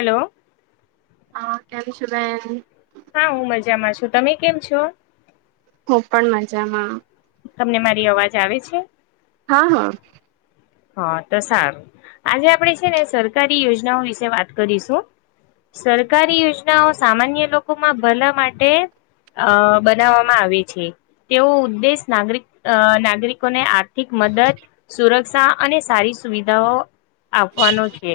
Hello હા, કેમ છે, બેન હા, હું મજામાં છું તમે કેમ છો હું, પણ મજામાં તમને મારી અવાજ આવે છે. હા, હા હા, તો સારું આજે આપણેે છે, ને સરકારી યોજનાઓ વિશે વાત કરીશું સરકારી યોજનાઓ સામાન્ય લોકોમાં ભલા માટે આ બનાવામાં આવે છે. તેવો ઉદ્દેશ નાગરિક નાગરિકોને આર્થિક મદદ સુરક્ષ સા અને સારી સુવિધાઓ આપવાનો છે,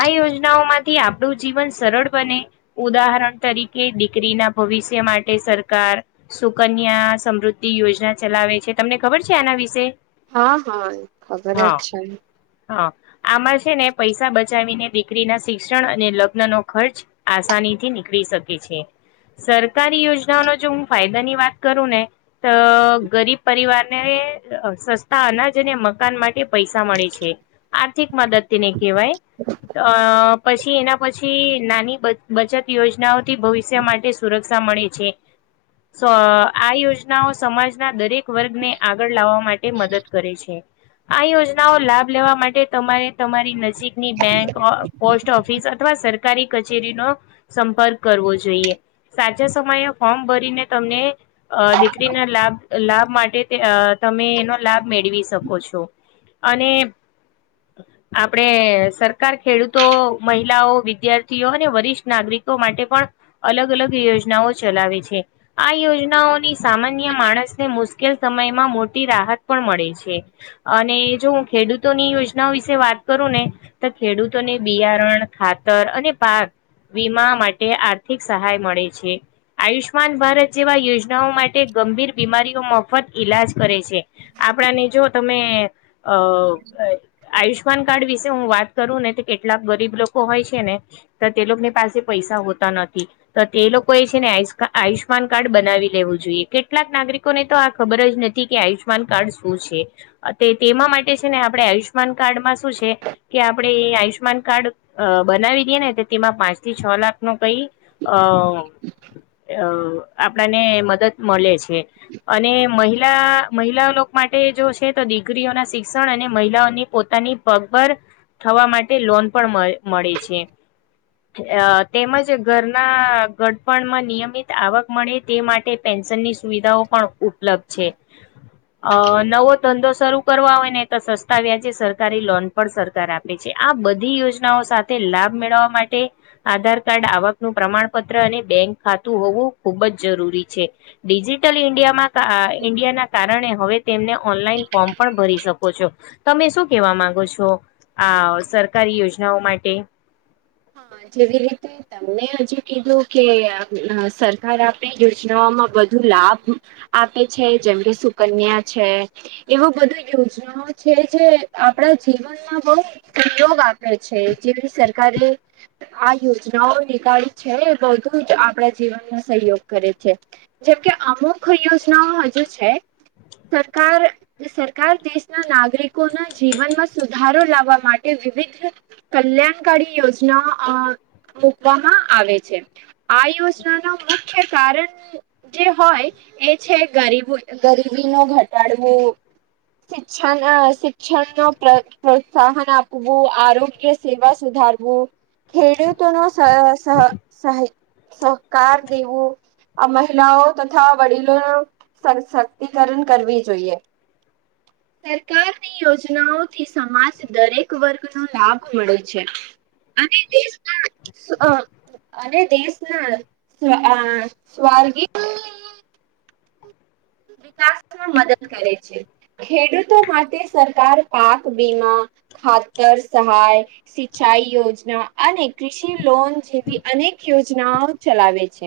આ યોજનાઓમાં થી આપણું જીવન સરળ બને ઉદાહરણ તરીકે દીકરી ના ભવિષ્ય માટે સરકાર સુકન્યા સમૃદ્ધિ યોજના ચલાવે છે તમને ખબર છે, આના વિશે હા, હા ખબર જ હા, છે. હા આમાં છે ને, પૈસા બચાવીને દીકરી ના શિક્ષણ અને લગ્ન ન ખર્ચ આસાનીથી નીકળી શકે છે. સરકારી યોજનાઓનો જો હું ફાયદા ની વાત કરું ને તો ગરીબ પરિવારને એ સસ્તા અનાજ અને મગ કાન માટે પૈસા મળે છે, આર્થિક મદદ તેને કહેવાય અ પછી એના પછી, નાની બચત યોજનાઓથી ભવિષ્ય માટે સુરક્ષા સા મળે છે આ યોજનાઓ સમાજના દરેક વર્ગને આગળ લાવવા માટે મદદ કરે છે. આ યોજનાઓ લાભ લેવા માટે તમારે તમારી નજીકની બેંક ઓ પોસ્ટ ઓફિસ અથવા સરકારી કચેરીનોો સંપર્ક કરવો જોઈએ. સાચા સમયે ફોર્મ ભરીને તમને દીકરીના લાભ લાભ માટે તમે એનો લાભ મેળ. મેળવી શકો છો અને આપડે સરકાર ખેડૂતો મહિલાઓ વિદ્યાર્થીઓ અને વરિષ્ઠ નાગરિક. માટે પણ અલગ અલગ યોજનાઓ ચલાવે છે આ યોજનાઓની સામાન્ય માણસ મુશ્કેલ સમયમાં મોટી રાહત પણ મળે છે. અને જો હું ખેડૂતોની યોજનાઓ વિશે વાત કરું ને તો ખેડૂતોને બિયારણ ખાત સ્તર અને પાક વીમા માટે આર્થિક સહાય મળે છે. આયુષ્માન ભારત જેવા યોજનાઓ માટે ગંભીર બીમારીઓ મફત ઈલાજ. કરે છે આપણાને જો તમે અ આયુષ્માન કાર્ડ વિશે હું વાત કરું ને તો કેટલાક ગરીબ લોકો હોય છે, ને તો તે લોકોની પાસે પૈસા પૈસા હોતા નથી તો તે લોકોએ છે, ને આયુષ્યમાન કાર્ડ બનાવી લેવું જોઈએ કેટલાક નાગરિક ને તો આ ખબર જ નથી કે આયુષ્યમાન કાર્ડ શું છે. તે તેમાં માટે છે, ને આપણે આયુષ્યમાન કાર્ડમાં શું છે, કે આપણે એ આયુષ્યમાન કાર્ડ બનાવી દેએ ને તો તેમાં પાંચ થી છ લાખ નો કઈ અ આપણને મદદ મળે છે અને મહિલા, મહિલા લો માટે જો છે દીગરીઓના શિક્ષણ અને મહિલાઓને પોતાની પગભર થવા માટે લોન પણ મળે મળે છે. અ તેમજ ઘરના ગડપણમાં નિયમિત આવક મળે તે માટે પે નશન ની સુવિદા પણ ઉપલપઢ છે. ધંધો શરૂ કરવા હોય ને તો સસ્તા વ્યાજે સરકારી લોન પણ સરકાર આપે છે. આ બધી યોજનાઓ સાથે લાભ મેળવવા માટે આધાર કાર્ડ આવકનું પ્રમાણપત્ર અને બેંક ખાતું હોવું. ખૂબ જ જરૂરી છે ડિજિટલ ઇન્ડિયામાં ઇન્ડિયા ના કારણે હવે તેમને ઓનલાઈન ફોર્મ પણ ભરી શકો છો. તમે શું કેવા માંગો છો આ સરકારી યોજનાઓ માટે. હ હા જેવી રીતે તમને હજુ કીધું કે સરકાર આપે યોજનાઓમાં બધું. લાભ આપે છે જેમ કે સુકન્યા છે એવું બધી યોજનાઓ છે. જે આપણા જીવનમાં બણુ સહયોગ આપે છે જેની સરકારે. હ આ યોજનાઓ નીકાળી છે એ બધું જ આપણા જીવનનો સહયોગ કરે છે જેમકે અમુક યોજનાઓ હજુ છે. સરકાર સરકાર દેશના નાગરિકોના જીવનમાં સુધારો લાવવા માટે વિવિધ કલ્યાણકારી યોજના મકવામાં આવે છે આ યોજના ન મુખ્ય કારણ જે હોય એ છે ગરીબ ગરીબી નો ઘટાડવો શિક્ષ શિક્ષણ ન પ્રોત્સાહન આપવું આરોગ્ય સેવા સુધી ારવું ખેડૂતો ન સ સહકાર દેવું આ મહિલાઓ તથા વડીલોનુંશક્તિકરણ કરવી જોઈએ હ સરકારની યોજનાઓથી સમાજ દરેક વર્ગનો લાભ મળે છે. અને અને દેશના સ્વર્ગી વિકાસમાં મદદ કરે છે ખેડૂતો માટે સરકાર પાક વીમા ખાતર સહાય સિંચાઈ યોજના અને કૃષિ લોન જેવી અને યોજનાઓ ચલાવે છે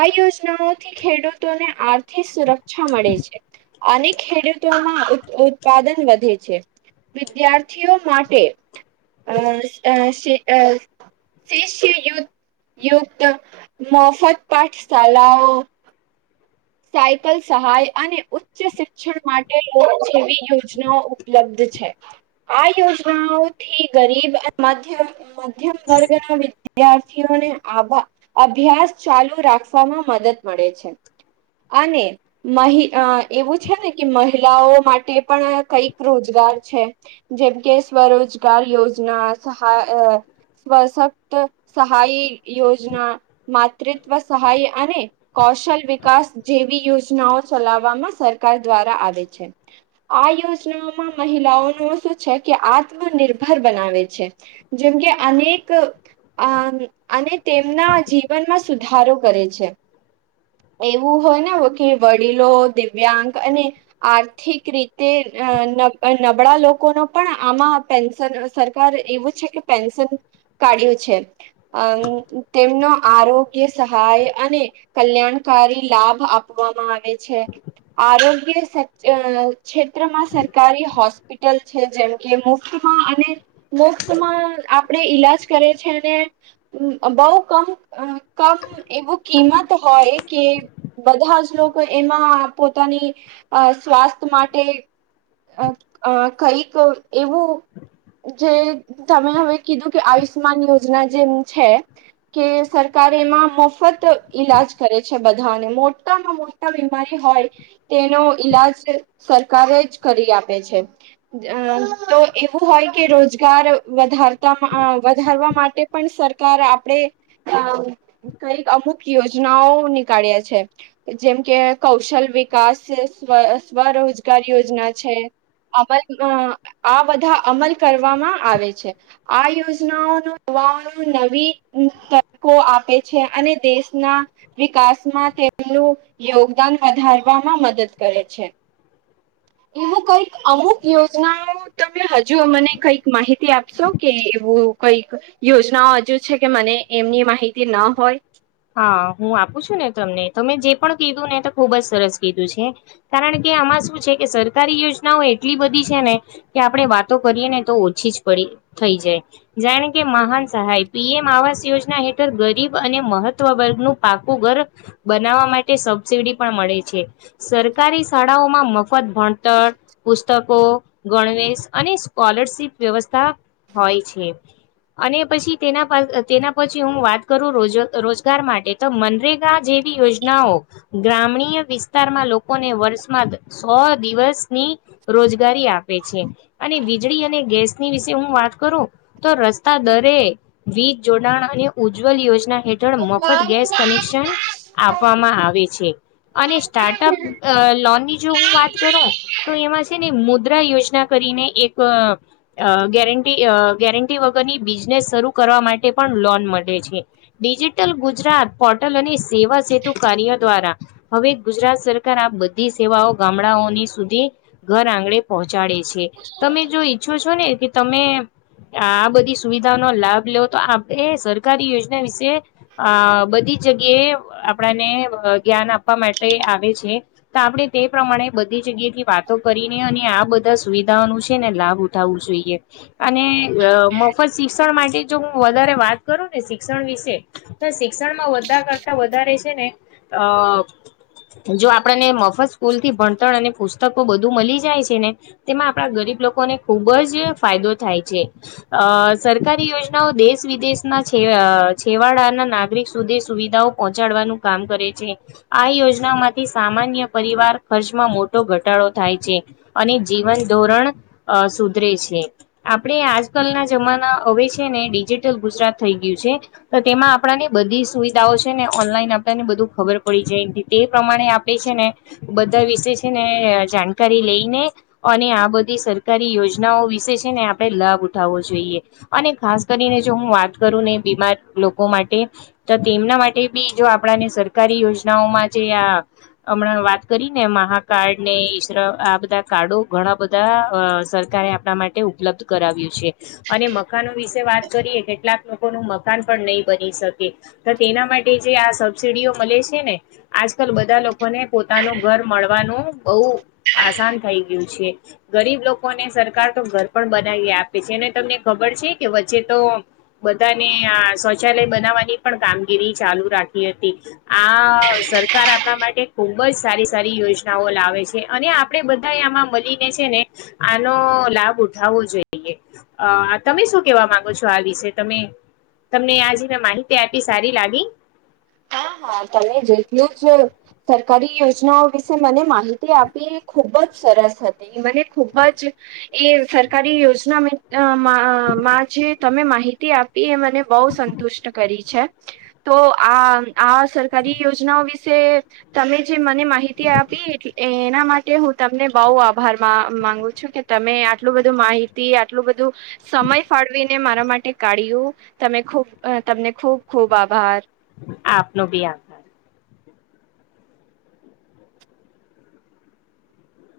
આ યોજનાઓથી ખેડૂતોને આર્થિક સુરક્ષ છા મળે છે અનેક ખેડૂતોમાં ઉત્પાદન વધે છે. વિદ્યાર્થીઓ માટે અ શીષ્યયુ, યુક્ત મોફત પાઠશલાઓ સાયકલ સહાય અને ઉચ્ચ શિક્ષણ, માટે લોક જેવી યોજનાઓ ઉપલબ્ધ આયોનાઓથી ગરીબ, મધ્યમ વર્ગના વિદ્યાર્થીઓને આભ અભ્યાસ ચાલુ રાખવામાં મદદ મળે છે. અને એવું છે. ને કે મહિલાઓ માટે પણ કઈક રોજગાર છે, જેમ કે સ્વરોજગાર યોજના સહાય સશક્ત સહાય, યોજના માતૃત્વ સહાય અને કૌશલ વિકાસ- જેવી યોજનાઓ ચલાવવામા સરકાર દ્વારા આવે છે. આ યોજનાઓમાં મહિલા શું છે, કે આત્મનિર્ભર બનાવે છે, જેમ કે અનેક અને તેમના જીવનમાં સુધારો કરે છે. એ એવું હોય ને કે વડીલો દિવ્યાંગ અને આર્થિક રીતે નબળા લોકો ન પણ આમાં પેન્શન સરકાર એવું છે કે પેન્શન કાઢ્યું છે. અ તેમનો આરોગ્ય સહાય અને કલ્યાણકારી લાભ આપવામાં આવે છે. આરોગ્ય ક્ષેત્રમાં સરકારી હોસ્પિટલ છે જેમકે મુફત અને મુફતમાં આપણે ઈલાજ કરે છે અને બહ કમ અ કમ એવું કિંમત હોય કે બધા જ લોકો એમાં પોતાની સ્વાસ્થ્ય માટે કઈક એવું જે તમે હવે કીધું કે આયુષ્માન યોજના જેમ છે. કે સરકાર એમાં મફત ઈલાજ કરે છે બધા મોટામાં, મોટા બીમારી હોય તેનો ઈલાજ સરકારે જ કરી આપ છે, તો એવું હોય. કે રોજગાર વધારતા વધારવા માટે પણ સરકાર, આપણેે કઈક અમુક યોજનાઓ કા્યા છે. જેમ કે કૌશલ વિકાસ સ્વ સ્વરોજગાર યોજના છે. અમલ આ બધા અમલ કરવામાં આવે છે, આ યોજનાઓનો નવી તકો આપે છે, અને દેશના વિકાસ માં તેમનું યોગદાન વધારવામાં મદદ કરે છે. હ એવું કઈક અમુક યોજનાઓ, તમે હજુ મને કઈક માહિતી આપશો કે એવુ કઈક યોજનાઓ હજુ છે, કે મને એમની માહિતી ન હોય હા, હુ આપું છુ, ને તમને તો મેં જે પણ કીધું ને તો ખુબ જ સરસ કીધું છે, કારણ કે આમાં શું છે, કે સરકારી યોજનાઓ એટલી બધી છે ને કે આપડણે વાતો કરીએ ને તો ઓછી જ પડી થઈ જાય, જાણે કે મહાન સહાય પીએમ આવાસ યોજના હેઠળ ગરીબ અને મહ વર્ગનુ, પાકુ ઘર બનાવવા માટે સબસિડી પણ મળે છે. સરકારી, શાળાઓમા મફત ભણતર પુસ્તકો ગણવેશ અને સ્કોલરશિપ વ્યવસ્થા હોય છે. અને પછી, તેના તેના પછી હુ વાત કરુ રોજ રોજ સર માટે તો મનરેગા જેવી યોજનાઓ ગ્રામી્ય વિસ્તારમા, લોકોને વર્ષમાં સો દિવસ ની રોજગારી આપે છે, અને વીજળી અને ગેસની વિશે હુ વાત કરુ, તો રસ્તા દરે વીજ જોડાણ અને ઉજ્જવલ યોજના હેળ જો, મફત ગેસ કનેક્શન આપવામાં આવે છે. અને સ્ટાર્ટઅપ અ લોનની જો હું વાત કરું તો એમાં છે ને મુદ મુ્ર યોજના કરીને એક અ અ ગેરંટી અ, ગેરંટી વગરની બિઝનેસ શરૂ કર કરવા માટે પણ લોન મળે છે. ડિજિટલ ગુજરાત પોર્ટલ અને, સેવા સેતુ કાર્ય દ્વારા હવે ગુજરાત સરકાર આ બધી સેવાઓ ગામડાઓની સુધી ઘર આંગણેે પહોંચાડે છે છે તમે જો ઈચ્છો છો ને કે તમે આ બધી સુવિધાનો લાભ લ્યો તો એ સરકારી યોજના વિશે તે અ બધી જ જગ્યાએ આપણાને જ્ઞાન આપવા માટે આવે છે. તો આપણે તે પ્રમાણે બધી જગ્યા થી વાતો કરીને અને આ બધા સુવિધાઓનું છે ને લાભ ઉઠાવવું જોઈએ અને અ મફત શિક્ષણ માટે જો હું વધારે વાત કરું ને શિક્ષણ વિશે તે તો શિક્ષણમાં વધા કરતા વધારે છે ને અ જો આપણને મફત સ્કૂલ થી ભણતર અને પુસ્તકો બધું મળી જાય છે ને તેમાં આપડા ગરીબ લોકોને ખૂબ જ ફાયદો થાય છે અ સરકારી યોજનાઓ દેશ વિદેશના છે. એ અ. છેવાડાના નાગરિક સુધી સુવિધાઓ પહોંચાડવાનું કામ કરે છે આ યોજનામાંથી સામાન પરિવાર ખર્ચમાં મોટો ઘટાડો થાય છે અને જીવન ધોરણ અ સુધી પ્રે છે આપણે આજકાલ ના જમાના હવે છે ને ડિજિટલ ગુજરાત થઈ ગયું છે. તો તેમાં આપણાની બધી સુવિધાઓ છેને, ઓનલાઈન આપણાને બધું ખબર પડી જાય એ તે પ્રમાણે આપે છે. બધા વિશે છેને, જાણકારી લઈને અને આ બધી સરકારી યોજના વિશે છેને, આપે લાભ ઉઠાવવો જોઈએ અને ખાસ કરીને જો હુ વાત કરુ ને બીમાર લોકો, માટે તો તેમના માટે બી જો આપણાને સરકારી યોજનાઓમાં જે આ હમણા, વાત કરી ને મહાકાર્ડ ને ઈશ્ર આ બધા કાર્ડો ઘણા બધા સરકારી આપણા માટે ઉપલબ્ધ કરાવિયે છે. અને મકાનો વિશે વાત કરીએ કેટલાક લોકોનું મક પણ નહી. બની શકે તો તેના માટે જે આ સબસિડીઓ મળે છેને, આજકાલ બધા લોકો લોકોને, પોતાનું ઘર મળવાનું બહુ આસાન થઈ ગયું છે, ગરીબ લોકોને સરકાર તો ઘર પણ બનાવી આપે છે. તમને ખબર છે, કે વચ્ચે તો બધાને આ શૌચાલય બનાવવાની પણ કામગીરી ચાલુ રાખી હતી આ સરકાર આપણા માટે ખુબ જ સારી સારી યોજનાઓ લાવે છે, અને આપણે બધા આમાં મળીને છે ને તો લાભ ઉઠાવવો જોઈએ અ તમે શું કેવા માંગો છો આ વિશે તમે તમને આ જને માહિતી આપી સારી લાગી. હા હા તમે જેટલું જ સરકારી યોજનાઓ વિશે મને માહિતી આપી એ ખુબ જ સરસ હતી મને ખૂબ જ એ સરકારી યોજના માં અ માં જ જે તમે માહિતી આપી એ મને બહું સંતુષ્ટ કરી છે તો આ આ સરકારી યોજનાઓ વિશે તમે જે મને માહિતી આપી એ માટે હું તમને બહુ આભાર મા માંગુ છું કે તમે આટલું બધું માહિતી આટલું બધું સમય ફાળવીને મારા માટે કાઢ્યું તમે ખૂબ તમને ખૂબ ખૂબ આભાર. આપનો બી આભાર.